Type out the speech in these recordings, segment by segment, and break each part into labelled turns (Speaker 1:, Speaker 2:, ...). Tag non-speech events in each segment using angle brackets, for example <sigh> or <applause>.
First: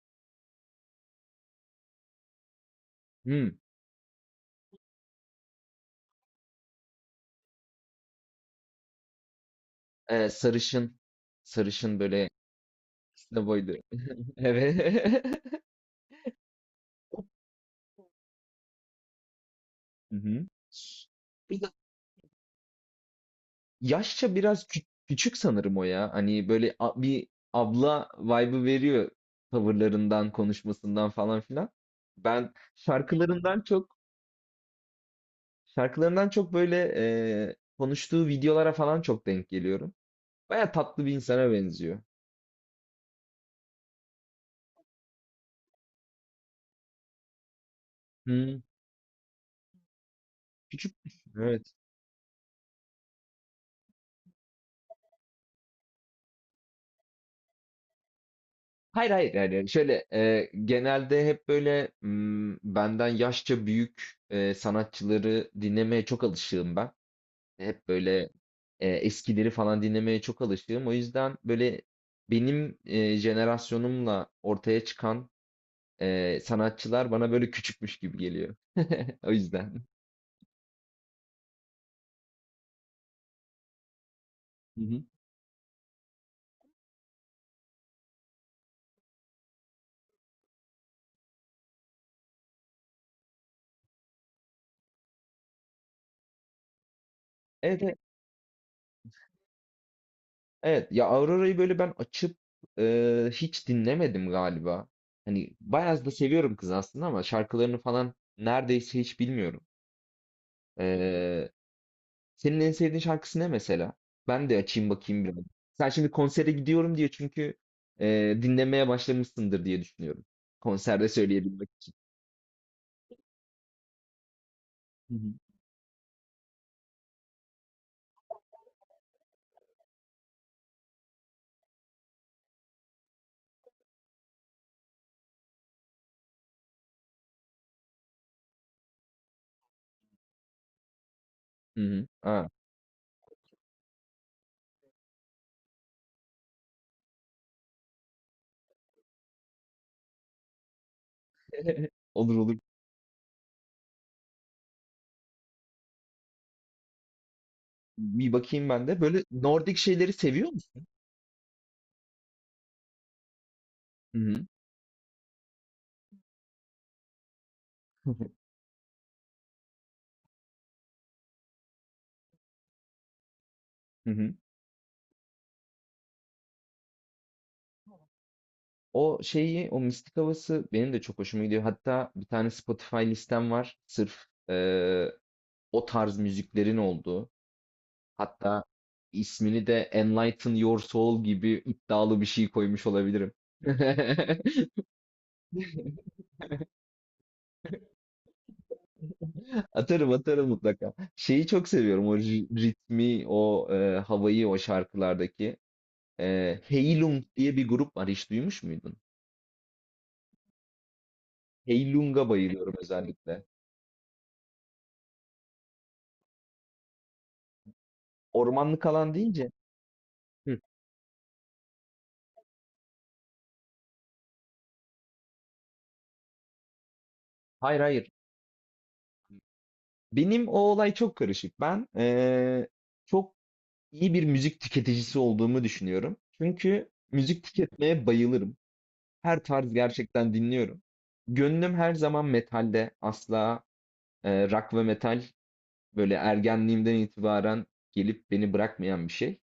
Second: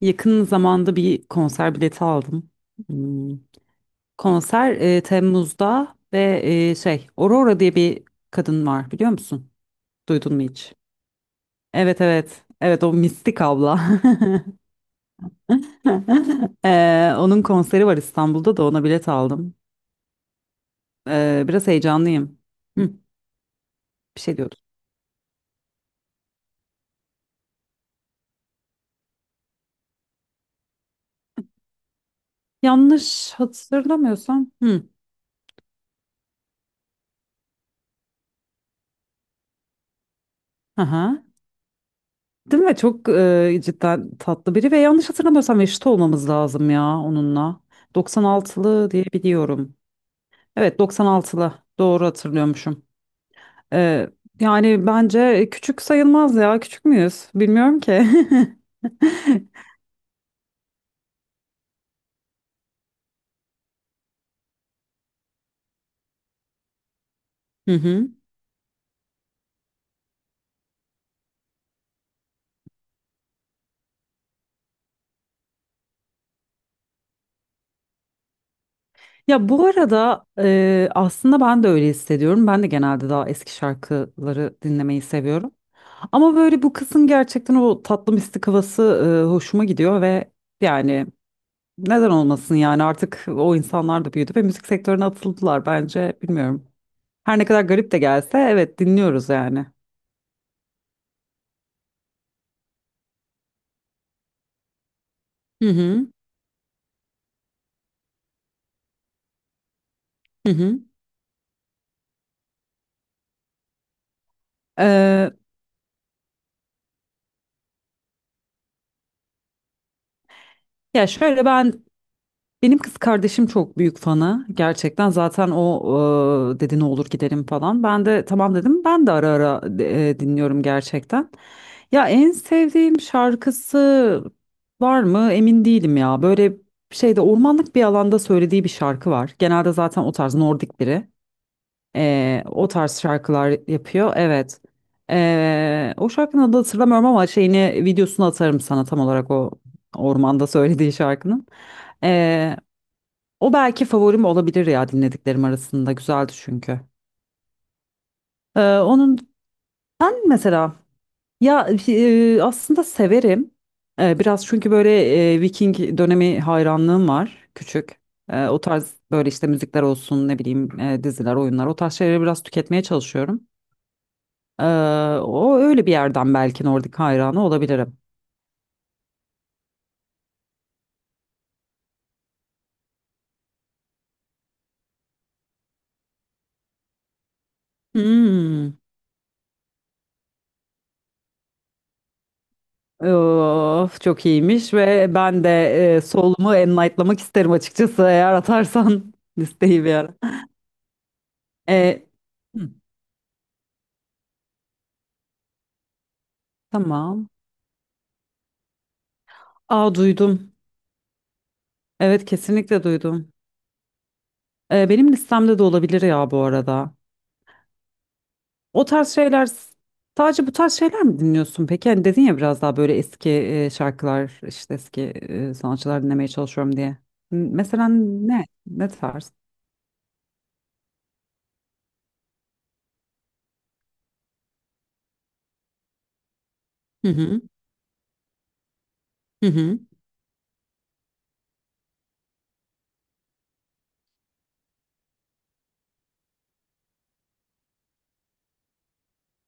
Speaker 1: Yakın zamanda bir konser bileti aldım. Hmm.
Speaker 2: Hmm.
Speaker 1: Konser Temmuz'da ve Aurora diye bir kadın var, biliyor musun?
Speaker 2: Eee,
Speaker 1: Duydun mu hiç?
Speaker 2: sarışın, sarışın
Speaker 1: Evet,
Speaker 2: böyle
Speaker 1: evet. Evet, o mistik
Speaker 2: kısa boylu.
Speaker 1: abla.
Speaker 2: <laughs> Evet.
Speaker 1: <laughs> Onun konseri var İstanbul'da, da ona bilet aldım.
Speaker 2: Hı hı. Bir de
Speaker 1: Biraz heyecanlıyım. Hı, bir
Speaker 2: yaşça
Speaker 1: şey diyordum.
Speaker 2: biraz küçük sanırım o ya. Hani böyle bir abla vibe'ı veriyor tavırlarından, konuşmasından falan filan. Ben
Speaker 1: Yanlış hatırlamıyorsam. Hı.
Speaker 2: şarkılarından çok böyle, konuştuğu videolara falan çok denk geliyorum. Baya tatlı bir
Speaker 1: Aha.
Speaker 2: insana benziyor.
Speaker 1: Değil mi? Çok cidden tatlı biri ve yanlış hatırlamıyorsam eşit olmamız lazım ya onunla.
Speaker 2: Hımm.
Speaker 1: 96'lı diye biliyorum. Evet,
Speaker 2: Küçük.
Speaker 1: 96'lı
Speaker 2: Evet.
Speaker 1: doğru hatırlıyormuşum. E, Yani bence küçük sayılmaz ya, küçük müyüz? Bilmiyorum ki. <laughs>
Speaker 2: Hayır, hayır, yani şöyle genelde hep böyle benden yaşça büyük sanatçıları dinlemeye çok alışığım ben.
Speaker 1: Hı
Speaker 2: Hep
Speaker 1: hı.
Speaker 2: böyle eskileri falan dinlemeye çok alışığım. O yüzden böyle benim jenerasyonumla ortaya çıkan sanatçılar bana böyle küçükmüş gibi geliyor. <laughs> O
Speaker 1: Ya bu
Speaker 2: yüzden.
Speaker 1: arada aslında ben de öyle hissediyorum. Ben de genelde daha eski şarkıları
Speaker 2: Hı
Speaker 1: dinlemeyi
Speaker 2: hı.
Speaker 1: seviyorum. Ama böyle bu kızın gerçekten o tatlı mistik havası hoşuma gidiyor ve yani neden olmasın? Yani artık o insanlar da büyüdü ve müzik sektörüne atıldılar, bence bilmiyorum. Her ne kadar
Speaker 2: Evet,
Speaker 1: garip
Speaker 2: evet.
Speaker 1: de gelse evet, dinliyoruz yani.
Speaker 2: Evet ya Aurora'yı böyle ben açıp hiç dinlemedim galiba. Hani
Speaker 1: Hı
Speaker 2: bayağı
Speaker 1: hı.
Speaker 2: da seviyorum kız aslında ama şarkılarını falan neredeyse hiç bilmiyorum.
Speaker 1: Hı hı.
Speaker 2: E, senin en sevdiğin şarkısı ne mesela? Ben de açayım bakayım
Speaker 1: Ee,
Speaker 2: biraz. Sen şimdi konsere gidiyorum diye çünkü dinlemeye başlamışsındır diye düşünüyorum.
Speaker 1: ya
Speaker 2: Konserde
Speaker 1: şöyle,
Speaker 2: söyleyebilmek.
Speaker 1: benim kız kardeşim çok büyük fanı gerçekten,
Speaker 2: Hı hı.
Speaker 1: zaten o dedi ne olur gidelim falan. Ben de tamam dedim, ben de ara ara dinliyorum gerçekten. Ya en sevdiğim şarkısı var mı emin değilim ya, böyle şeyde ormanlık bir alanda söylediği bir şarkı var. Genelde zaten o tarz Nordik biri.
Speaker 2: Hı hı. Ha.
Speaker 1: O tarz şarkılar yapıyor. Evet. O şarkının adını hatırlamıyorum ama şeyini, videosunu atarım sana tam olarak o ormanda söylediği şarkının.
Speaker 2: <laughs> Olur, olur.
Speaker 1: Ee, O belki favorim olabilir ya dinlediklerim arasında. Güzeldi çünkü.
Speaker 2: Bir
Speaker 1: Ee,
Speaker 2: bakayım ben de.
Speaker 1: onun
Speaker 2: Böyle Nordik şeyleri seviyor
Speaker 1: mesela
Speaker 2: musun?
Speaker 1: ya aslında severim.
Speaker 2: Hı hı.
Speaker 1: Biraz çünkü böyle Viking dönemi hayranlığım var küçük.
Speaker 2: <laughs>
Speaker 1: O tarz böyle işte müzikler olsun, ne bileyim diziler, oyunlar, o tarz şeyleri biraz tüketmeye çalışıyorum.
Speaker 2: Hı hı.
Speaker 1: Ee, O öyle bir yerden belki Nordik hayranı olabilirim.
Speaker 2: O şeyi, o mistik havası benim de çok hoşuma gidiyor. Hatta bir tane Spotify listem var. Sırf o tarz müziklerin olduğu. Hatta
Speaker 1: Hmm.
Speaker 2: ismini de Enlighten Your Soul gibi iddialı bir şey koymuş olabilirim.
Speaker 1: Of, çok
Speaker 2: <laughs>
Speaker 1: iyiymiş ve ben de solumu enlightlamak isterim açıkçası, eğer atarsan <laughs> listeyi bir
Speaker 2: Atarım
Speaker 1: ara.
Speaker 2: atarım mutlaka. Şeyi çok seviyorum.
Speaker 1: E,
Speaker 2: O
Speaker 1: hı,
Speaker 2: ritmi, o havayı o şarkılardaki. Heylung
Speaker 1: tamam.
Speaker 2: diye bir grup var. Hiç duymuş muydun?
Speaker 1: Aa, duydum. Evet,
Speaker 2: Heylung'a bayılıyorum
Speaker 1: kesinlikle duydum.
Speaker 2: özellikle.
Speaker 1: Benim listemde de olabilir ya bu arada. O
Speaker 2: Ormanlık
Speaker 1: tarz
Speaker 2: alan
Speaker 1: şeyler
Speaker 2: deyince.
Speaker 1: sadece bu
Speaker 2: Hı.
Speaker 1: tarz şeyler mi dinliyorsun peki? Hani dedin ya biraz daha böyle eski şarkılar, işte eski sanatçılar dinlemeye çalışıyorum diye.
Speaker 2: Hayır
Speaker 1: Mesela
Speaker 2: hayır.
Speaker 1: ne? Ne tarz?
Speaker 2: Benim o olay çok karışık. Ben çok iyi bir müzik tüketicisi olduğumu düşünüyorum. Çünkü
Speaker 1: Hı hı,
Speaker 2: müzik tüketmeye bayılırım. Her
Speaker 1: hı
Speaker 2: tarz
Speaker 1: hı,
Speaker 2: gerçekten dinliyorum. Gönlüm her zaman metalde. Asla rock ve metal böyle ergenliğimden itibaren gelip beni bırakmayan bir şey.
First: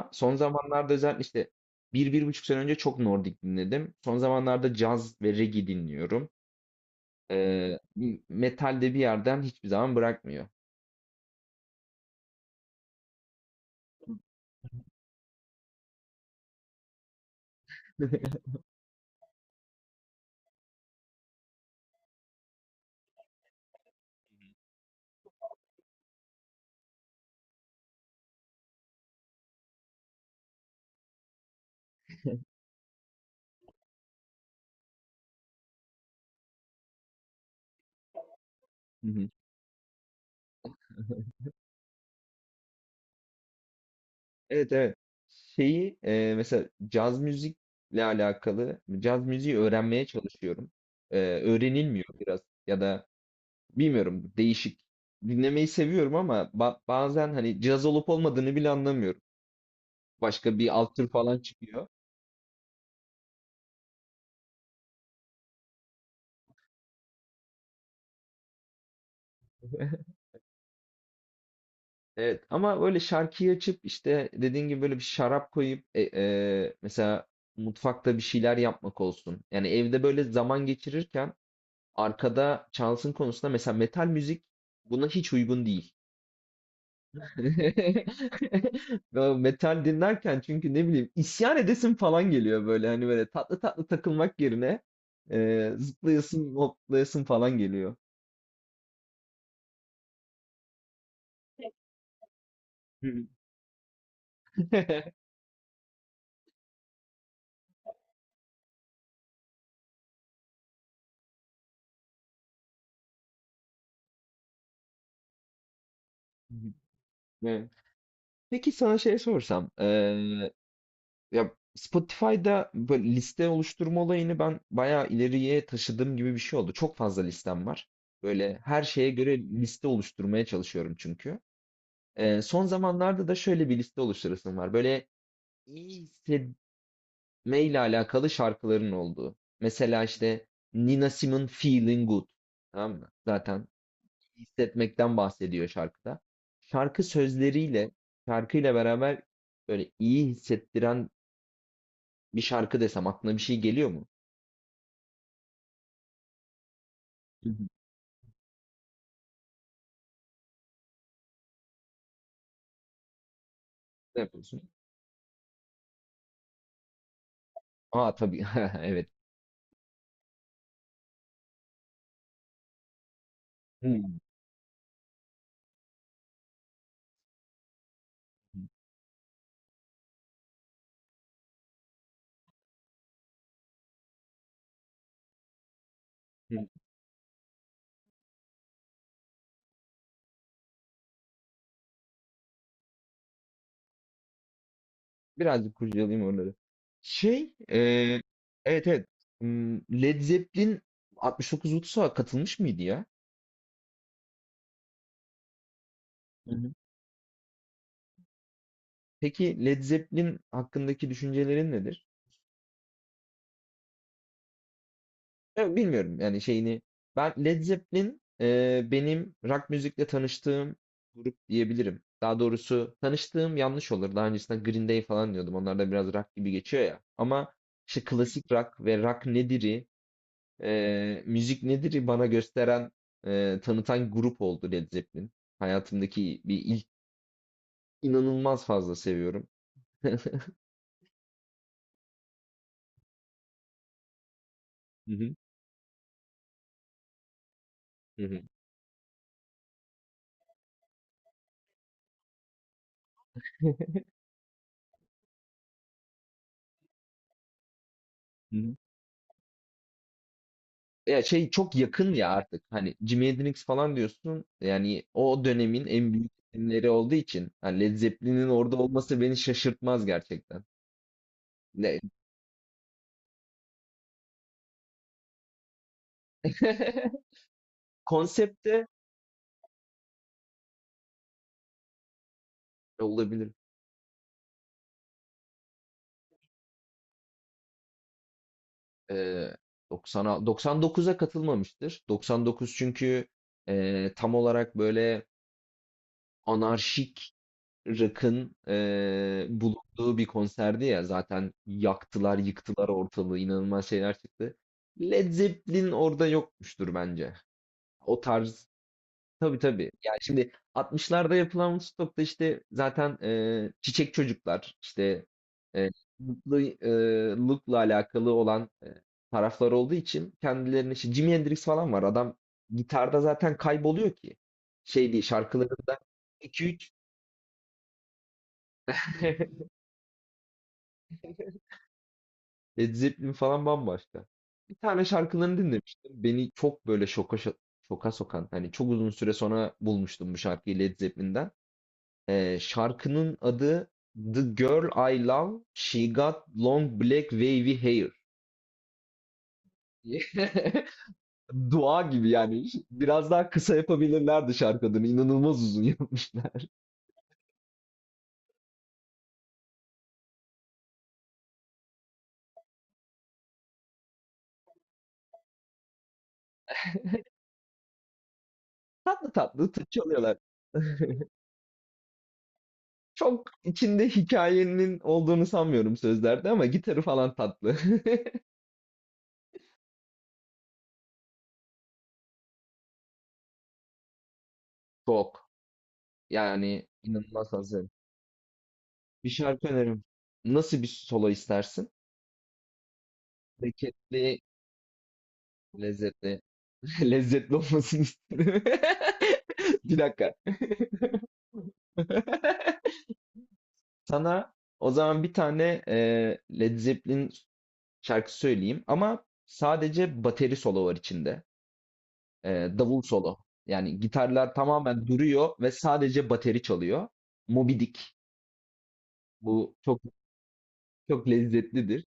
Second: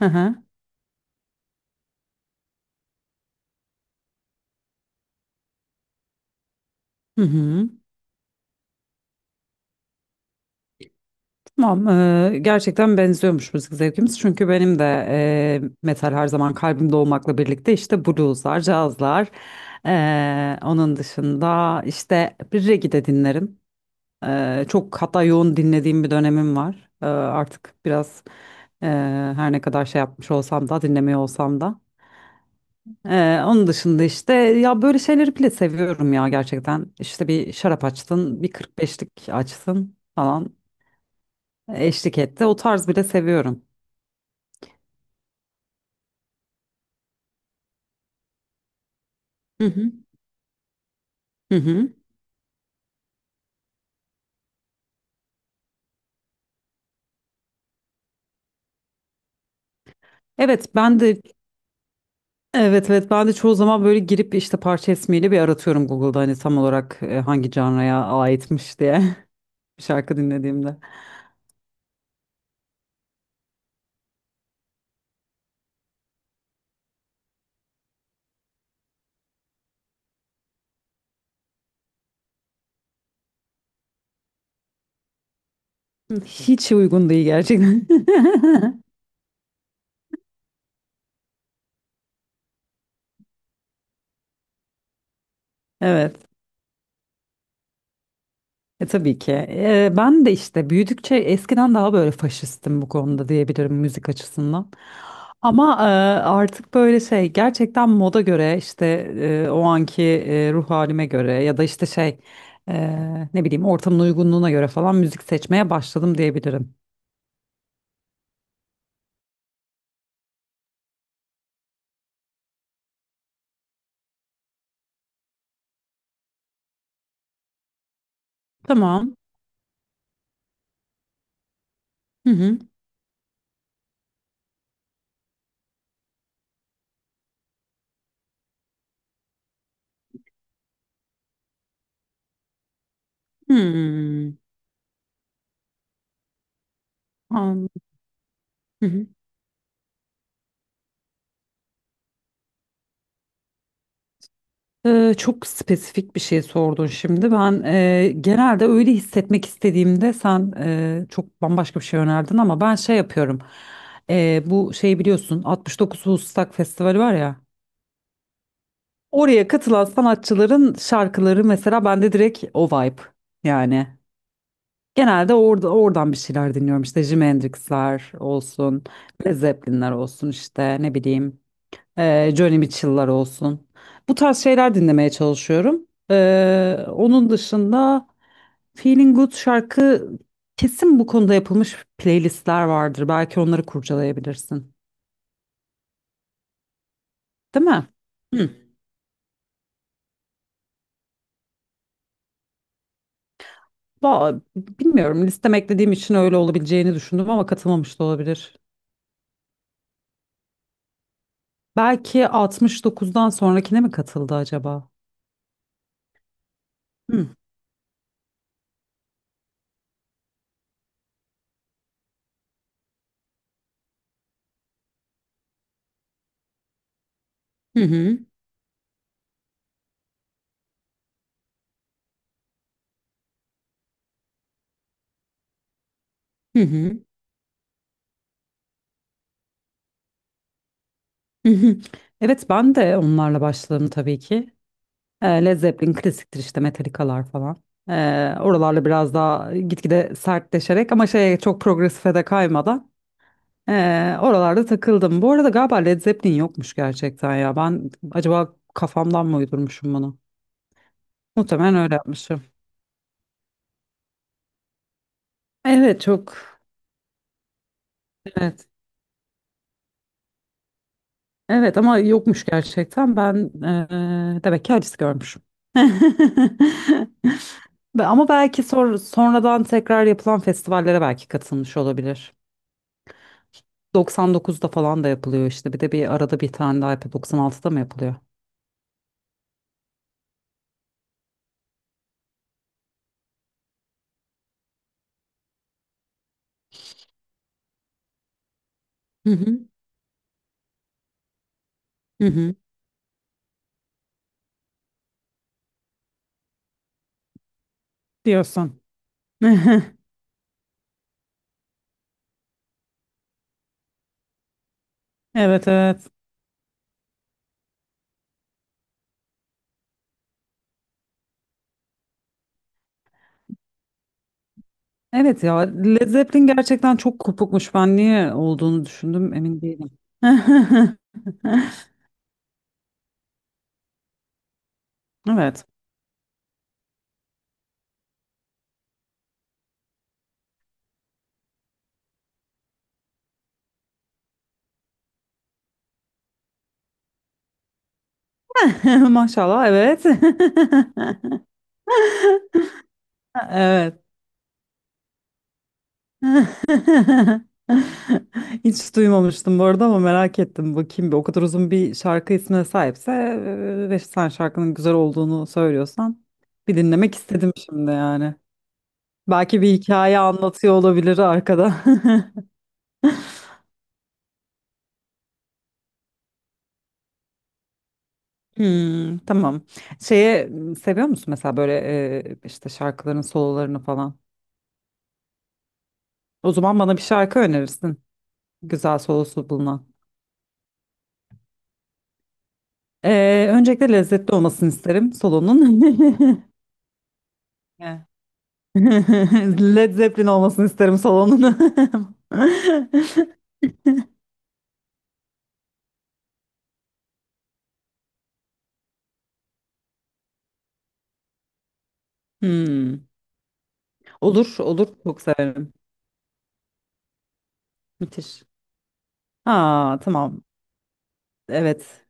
Speaker 1: hı hı.
Speaker 2: son zamanlarda özellikle işte bir, bir buçuk sene önce çok Nordik dinledim. Son zamanlarda caz ve reggae dinliyorum.
Speaker 1: Hı hı.
Speaker 2: Eee, metal de bir yerden hiçbir zaman bırakmıyor.
Speaker 1: Tamam. Gerçekten benziyormuş müzik zevkimiz. Çünkü benim de metal her zaman kalbimde olmakla birlikte işte blueslar, cazlar. Onun dışında işte bir reggae de dinlerim. Çok hatta yoğun dinlediğim bir dönemim var. Artık biraz eee, her ne kadar şey yapmış olsam da, dinlemiyor olsam da. Onun dışında işte ya böyle şeyleri bile seviyorum ya gerçekten. İşte bir şarap açtın, bir
Speaker 2: Hı
Speaker 1: 45'lik
Speaker 2: hı.
Speaker 1: açtın falan eşlik etti. O tarz bile seviyorum.
Speaker 2: Evet, evet. Şeyi mesela caz müzikle alakalı caz müziği
Speaker 1: Hı hı.
Speaker 2: öğrenmeye çalışıyorum. E,
Speaker 1: Hı hı.
Speaker 2: öğrenilmiyor biraz ya da bilmiyorum değişik. Dinlemeyi seviyorum ama bazen hani caz olup olmadığını bile anlamıyorum. Başka bir
Speaker 1: Evet
Speaker 2: alt
Speaker 1: ben
Speaker 2: tür
Speaker 1: de
Speaker 2: falan çıkıyor.
Speaker 1: evet, evet, ben de çoğu zaman böyle girip işte parça ismiyle bir aratıyorum Google'da, hani tam olarak hangi canraya aitmiş diye <laughs> bir şarkı
Speaker 2: <laughs>
Speaker 1: dinlediğimde.
Speaker 2: Evet ama böyle şarkıyı açıp işte dediğin gibi böyle bir şarap koyup mesela mutfakta bir şeyler yapmak olsun. Yani evde böyle zaman geçirirken arkada çalsın konusunda mesela metal müzik buna hiç uygun değil.
Speaker 1: Hiç uygun değil gerçekten.
Speaker 2: <laughs>
Speaker 1: <laughs>
Speaker 2: Ve metal dinlerken çünkü ne bileyim isyan edesin falan geliyor böyle hani böyle tatlı tatlı takılmak yerine
Speaker 1: Evet.
Speaker 2: zıplayasın hoplayasın falan geliyor.
Speaker 1: Tabii ki. Ben de işte büyüdükçe eskiden daha böyle faşistim bu konuda diyebilirim, müzik açısından.
Speaker 2: <laughs>
Speaker 1: Ama artık böyle şey, gerçekten moda göre, işte o anki ruh halime göre ya da işte ne bileyim ortamın uygunluğuna göre falan müzik seçmeye başladım diyebilirim.
Speaker 2: Evet. Peki sana şey sorsam, ya Spotify'da böyle liste oluşturma olayını ben bayağı ileriye taşıdığım gibi bir şey oldu. Çok fazla listem var. Böyle her şeye
Speaker 1: Tamam.
Speaker 2: göre liste oluşturmaya çalışıyorum çünkü.
Speaker 1: Hı
Speaker 2: Eee,
Speaker 1: hı.
Speaker 2: son zamanlarda da şöyle bir liste oluşturasım var. Böyle iyi hissetmeyle alakalı şarkıların olduğu. Mesela işte Nina Simone Feeling Good. Tamam mı? Zaten
Speaker 1: Hmm.
Speaker 2: iyi hissetmekten bahsediyor şarkıda. Şarkı
Speaker 1: An-
Speaker 2: sözleriyle, şarkıyla
Speaker 1: Hı hı.
Speaker 2: beraber böyle iyi hissettiren bir şarkı desem aklına bir şey geliyor mu?
Speaker 1: Çok spesifik bir şey sordun şimdi.
Speaker 2: Hı
Speaker 1: Ben
Speaker 2: hı.
Speaker 1: genelde öyle hissetmek istediğimde sen çok bambaşka bir şey önerdin ama ben şey yapıyorum.
Speaker 2: Ne yapıyorsun?
Speaker 1: Bu şeyi biliyorsun, 69 Woodstock Festivali var ya.
Speaker 2: Aa, tabii. <laughs> Evet.
Speaker 1: Oraya katılan sanatçıların şarkıları mesela bende direkt o vibe yani.
Speaker 2: Hmm.
Speaker 1: Genelde orada, oradan bir şeyler dinliyorum, işte Jimi Hendrix'ler olsun, Led Zeppelin'ler olsun, işte ne bileyim Joni Mitchell'lar olsun. Bu tarz şeyler dinlemeye çalışıyorum. Onun dışında Feeling Good şarkı, kesin bu konuda yapılmış playlistler vardır. Belki onları kurcalayabilirsin.
Speaker 2: Birazcık kurcalayayım onları. Şey,
Speaker 1: Değil mi? Hı.
Speaker 2: evet, evet. Hmm, Led Zeppelin 69 Ulus'a katılmış mıydı ya?
Speaker 1: Bilmiyorum. Listeme eklediğim için öyle
Speaker 2: Hı hı.
Speaker 1: olabileceğini düşündüm ama katılmamış da olabilir.
Speaker 2: Peki Led Zeppelin hakkındaki düşüncelerin nedir?
Speaker 1: Belki 69'dan sonrakine mi katıldı acaba?
Speaker 2: Ya, bilmiyorum yani şeyini. Ben Led Zeppelin benim rock müzikle tanıştığım grup diyebilirim. Daha doğrusu tanıştığım yanlış olur. Daha öncesinde Green Day falan diyordum. Onlar da biraz rock gibi geçiyor ya. Ama
Speaker 1: Hı
Speaker 2: işte
Speaker 1: hı.
Speaker 2: klasik rock ve rock nedir'i müzik nedir bana gösteren, tanıtan grup oldu Led Zeppelin. Hayatımdaki bir
Speaker 1: Hı
Speaker 2: ilk,
Speaker 1: hı.
Speaker 2: inanılmaz fazla seviyorum.
Speaker 1: Hı hı. Evet ben de onlarla başladım tabii ki.
Speaker 2: Hı hı.
Speaker 1: Led Zeppelin klasiktir, işte Metallica'lar falan. E,
Speaker 2: Hı hı.
Speaker 1: Oralarla biraz daha gitgide sertleşerek ama şeye, çok progresife de kaymadan
Speaker 2: <laughs>
Speaker 1: oralarda takıldım. Bu arada galiba Led Zeppelin yokmuş gerçekten ya. Ben acaba
Speaker 2: Hı hı.
Speaker 1: kafamdan mı uydurmuşum bunu?
Speaker 2: Ya şey çok
Speaker 1: Muhtemelen öyle
Speaker 2: yakın ya
Speaker 1: yapmışım.
Speaker 2: artık. Hani Jimi Hendrix falan diyorsun. Yani o dönemin
Speaker 1: Evet,
Speaker 2: en büyük
Speaker 1: çok.
Speaker 2: isimleri olduğu için hani Led Zeppelin'in
Speaker 1: Evet.
Speaker 2: orada olması beni şaşırtmaz gerçekten.
Speaker 1: Evet
Speaker 2: Ne?
Speaker 1: ama yokmuş gerçekten. Ben demek ki acısı görmüşüm. <laughs>
Speaker 2: <laughs>
Speaker 1: Ama belki
Speaker 2: Konsepte
Speaker 1: sonradan tekrar yapılan festivallere belki katılmış olabilir.
Speaker 2: olabilir.
Speaker 1: 99'da falan da yapılıyor işte. Bir de bir arada bir tane daha yapıyor. 96'da mı yapılıyor?
Speaker 2: Ee, 90'a 99'a katılmamıştır. 99 çünkü tam olarak böyle anarşik rock'ın
Speaker 1: Hı hı,
Speaker 2: bulunduğu bir konserdi ya, zaten
Speaker 1: hı
Speaker 2: yaktılar
Speaker 1: hı.
Speaker 2: yıktılar ortalığı, inanılmaz şeyler çıktı. Led Zeppelin orada yokmuştur bence. O tarz.
Speaker 1: Diyorsun.
Speaker 2: tabii
Speaker 1: <laughs>
Speaker 2: tabii. Yani şimdi 60'larda yapılan Woodstock'ta işte zaten çiçek çocuklar işte
Speaker 1: Evet,
Speaker 2: eee
Speaker 1: evet.
Speaker 2: mutlu look'la alakalı olan taraflar olduğu için kendilerine işte Jimi Hendrix falan var. Adam gitarda zaten kayboluyor ki. Şey değil
Speaker 1: Evet ya,
Speaker 2: şarkılarında
Speaker 1: Led Zeppelin
Speaker 2: 2-3.
Speaker 1: gerçekten çok kopukmuş. Ben niye olduğunu düşündüm emin
Speaker 2: <laughs>
Speaker 1: değilim. <laughs>
Speaker 2: Led Zeppelin falan bambaşka. Bir tane şarkılarını
Speaker 1: Evet.
Speaker 2: dinlemiştim. Beni çok böyle şoka sokan. Hani çok uzun süre sonra bulmuştum bu şarkıyı Led Zeppelin'den. Şarkının adı The Girl I Love, She Got Long Black Wavy Hair.
Speaker 1: <laughs> Maşallah, evet.
Speaker 2: <laughs> Dua gibi yani. Biraz
Speaker 1: <laughs>
Speaker 2: daha kısa
Speaker 1: Evet.
Speaker 2: yapabilirlerdi şarkı adını. İnanılmaz uzun
Speaker 1: <laughs>
Speaker 2: yapmışlar.
Speaker 1: Hiç duymamıştım bu arada ama merak ettim. Bakayım, bir o kadar uzun bir şarkı ismine sahipse ve sen şarkının güzel olduğunu söylüyorsan bir dinlemek istedim şimdi yani.
Speaker 2: <laughs> Tatlı
Speaker 1: Belki
Speaker 2: tatlı
Speaker 1: bir hikaye
Speaker 2: çalıyorlar.
Speaker 1: anlatıyor olabilir
Speaker 2: <laughs>
Speaker 1: arkada. <laughs>
Speaker 2: Çok içinde hikayenin olduğunu sanmıyorum sözlerde ama gitarı falan tatlı.
Speaker 1: Hmm, tamam. Seviyor musun mesela böyle işte şarkıların sololarını falan?
Speaker 2: <laughs> Çok.
Speaker 1: O zaman
Speaker 2: Yani
Speaker 1: bana bir şarkı
Speaker 2: inanılmaz hazırım.
Speaker 1: önerirsin. Güzel
Speaker 2: Bir
Speaker 1: solosu
Speaker 2: şarkı
Speaker 1: bulunan.
Speaker 2: önerim. Nasıl bir solo istersin?
Speaker 1: Öncelikle lezzetli
Speaker 2: Hareketli,
Speaker 1: olmasını isterim
Speaker 2: lezzetli.
Speaker 1: solonun. <laughs>
Speaker 2: <laughs> Lezzetli
Speaker 1: Evet.
Speaker 2: olmasını isterim.
Speaker 1: <laughs>
Speaker 2: <laughs>
Speaker 1: Led
Speaker 2: Bir
Speaker 1: Zeppelin
Speaker 2: dakika.
Speaker 1: olmasını isterim salonun. <laughs>
Speaker 2: <laughs> Sana o zaman bir tane Led Zeppelin şarkı söyleyeyim ama sadece bateri solo var içinde. E, davul
Speaker 1: Hmm.
Speaker 2: solo. Yani gitarlar
Speaker 1: Olur, olur.
Speaker 2: tamamen
Speaker 1: Çok
Speaker 2: duruyor ve
Speaker 1: severim.
Speaker 2: sadece bateri çalıyor. Moby Dick.
Speaker 1: Müthiş.
Speaker 2: Bu
Speaker 1: Ha,
Speaker 2: çok
Speaker 1: tamam.
Speaker 2: çok lezzetlidir.
Speaker 1: Evet.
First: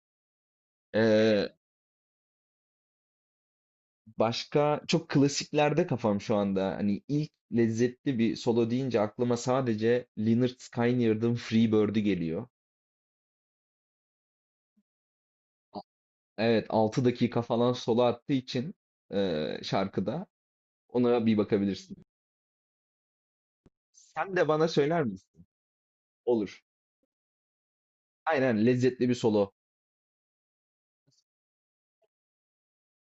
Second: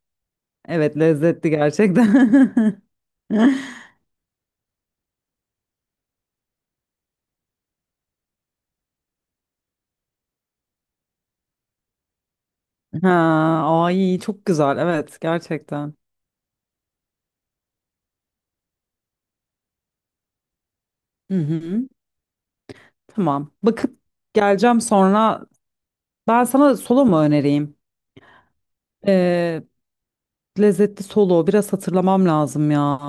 Speaker 1: Evet,
Speaker 2: E,
Speaker 1: lezzetli gerçekten. <laughs>
Speaker 2: Başka çok klasiklerde kafam şu anda. Hani ilk lezzetli bir solo deyince aklıma sadece Lynyrd Skynyrd'ın Freebird'ü geliyor.
Speaker 1: Ha, ay çok güzel. Evet, gerçekten.
Speaker 2: Evet, 6 dakika falan solo attığı için şarkıda ona
Speaker 1: Hı
Speaker 2: bir
Speaker 1: hı.
Speaker 2: bakabilirsin.
Speaker 1: Tamam. Bakıp
Speaker 2: Sen de bana
Speaker 1: geleceğim
Speaker 2: söyler misin?
Speaker 1: sonra. Ben
Speaker 2: Olur.
Speaker 1: sana solo mu önereyim?
Speaker 2: Aynen lezzetli bir solo
Speaker 1: Ee, Lezzetli solo. Biraz hatırlamam lazım ya.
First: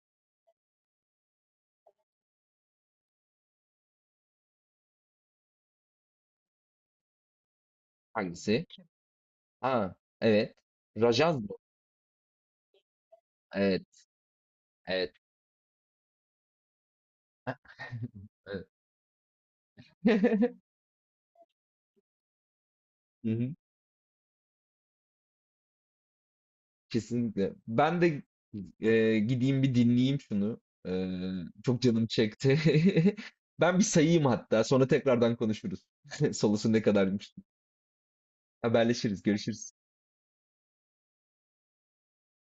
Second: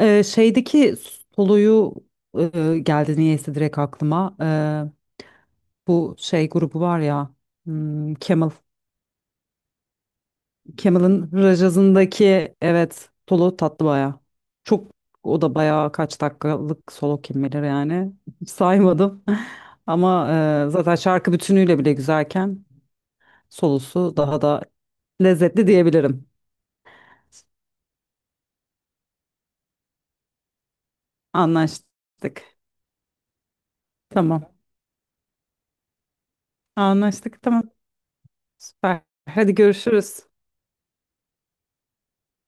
Speaker 1: Şeydeki soloyu, geldi niyeyse direkt aklıma. Bu şey grubu var ya. Hmm, Kemal.
Speaker 2: hangisi? Ha, evet.
Speaker 1: Kemal'ın
Speaker 2: Rajaz mı?
Speaker 1: Rajaz'ındaki, evet, solo tatlı
Speaker 2: Evet.
Speaker 1: baya. Çok,
Speaker 2: Evet.
Speaker 1: o da baya kaç dakikalık solo kim bilir yani. Hiç
Speaker 2: Evet.
Speaker 1: saymadım. <laughs> Ama
Speaker 2: <laughs>
Speaker 1: zaten şarkı bütünüyle bile güzelken
Speaker 2: Hı hı.
Speaker 1: solosu daha da lezzetli diyebilirim.
Speaker 2: Kesinlikle. Ben de, gideyim bir dinleyeyim şunu. Eee, çok canım
Speaker 1: Anlaştık.
Speaker 2: çekti. <laughs> Ben bir sayayım
Speaker 1: Tamam.
Speaker 2: hatta, sonra tekrardan konuşuruz. <laughs> Solusu ne kadarmış?
Speaker 1: Anlaştık. Tamam. Süper.
Speaker 2: Haberleşiriz,
Speaker 1: Hadi
Speaker 2: görüşürüz.
Speaker 1: görüşürüz.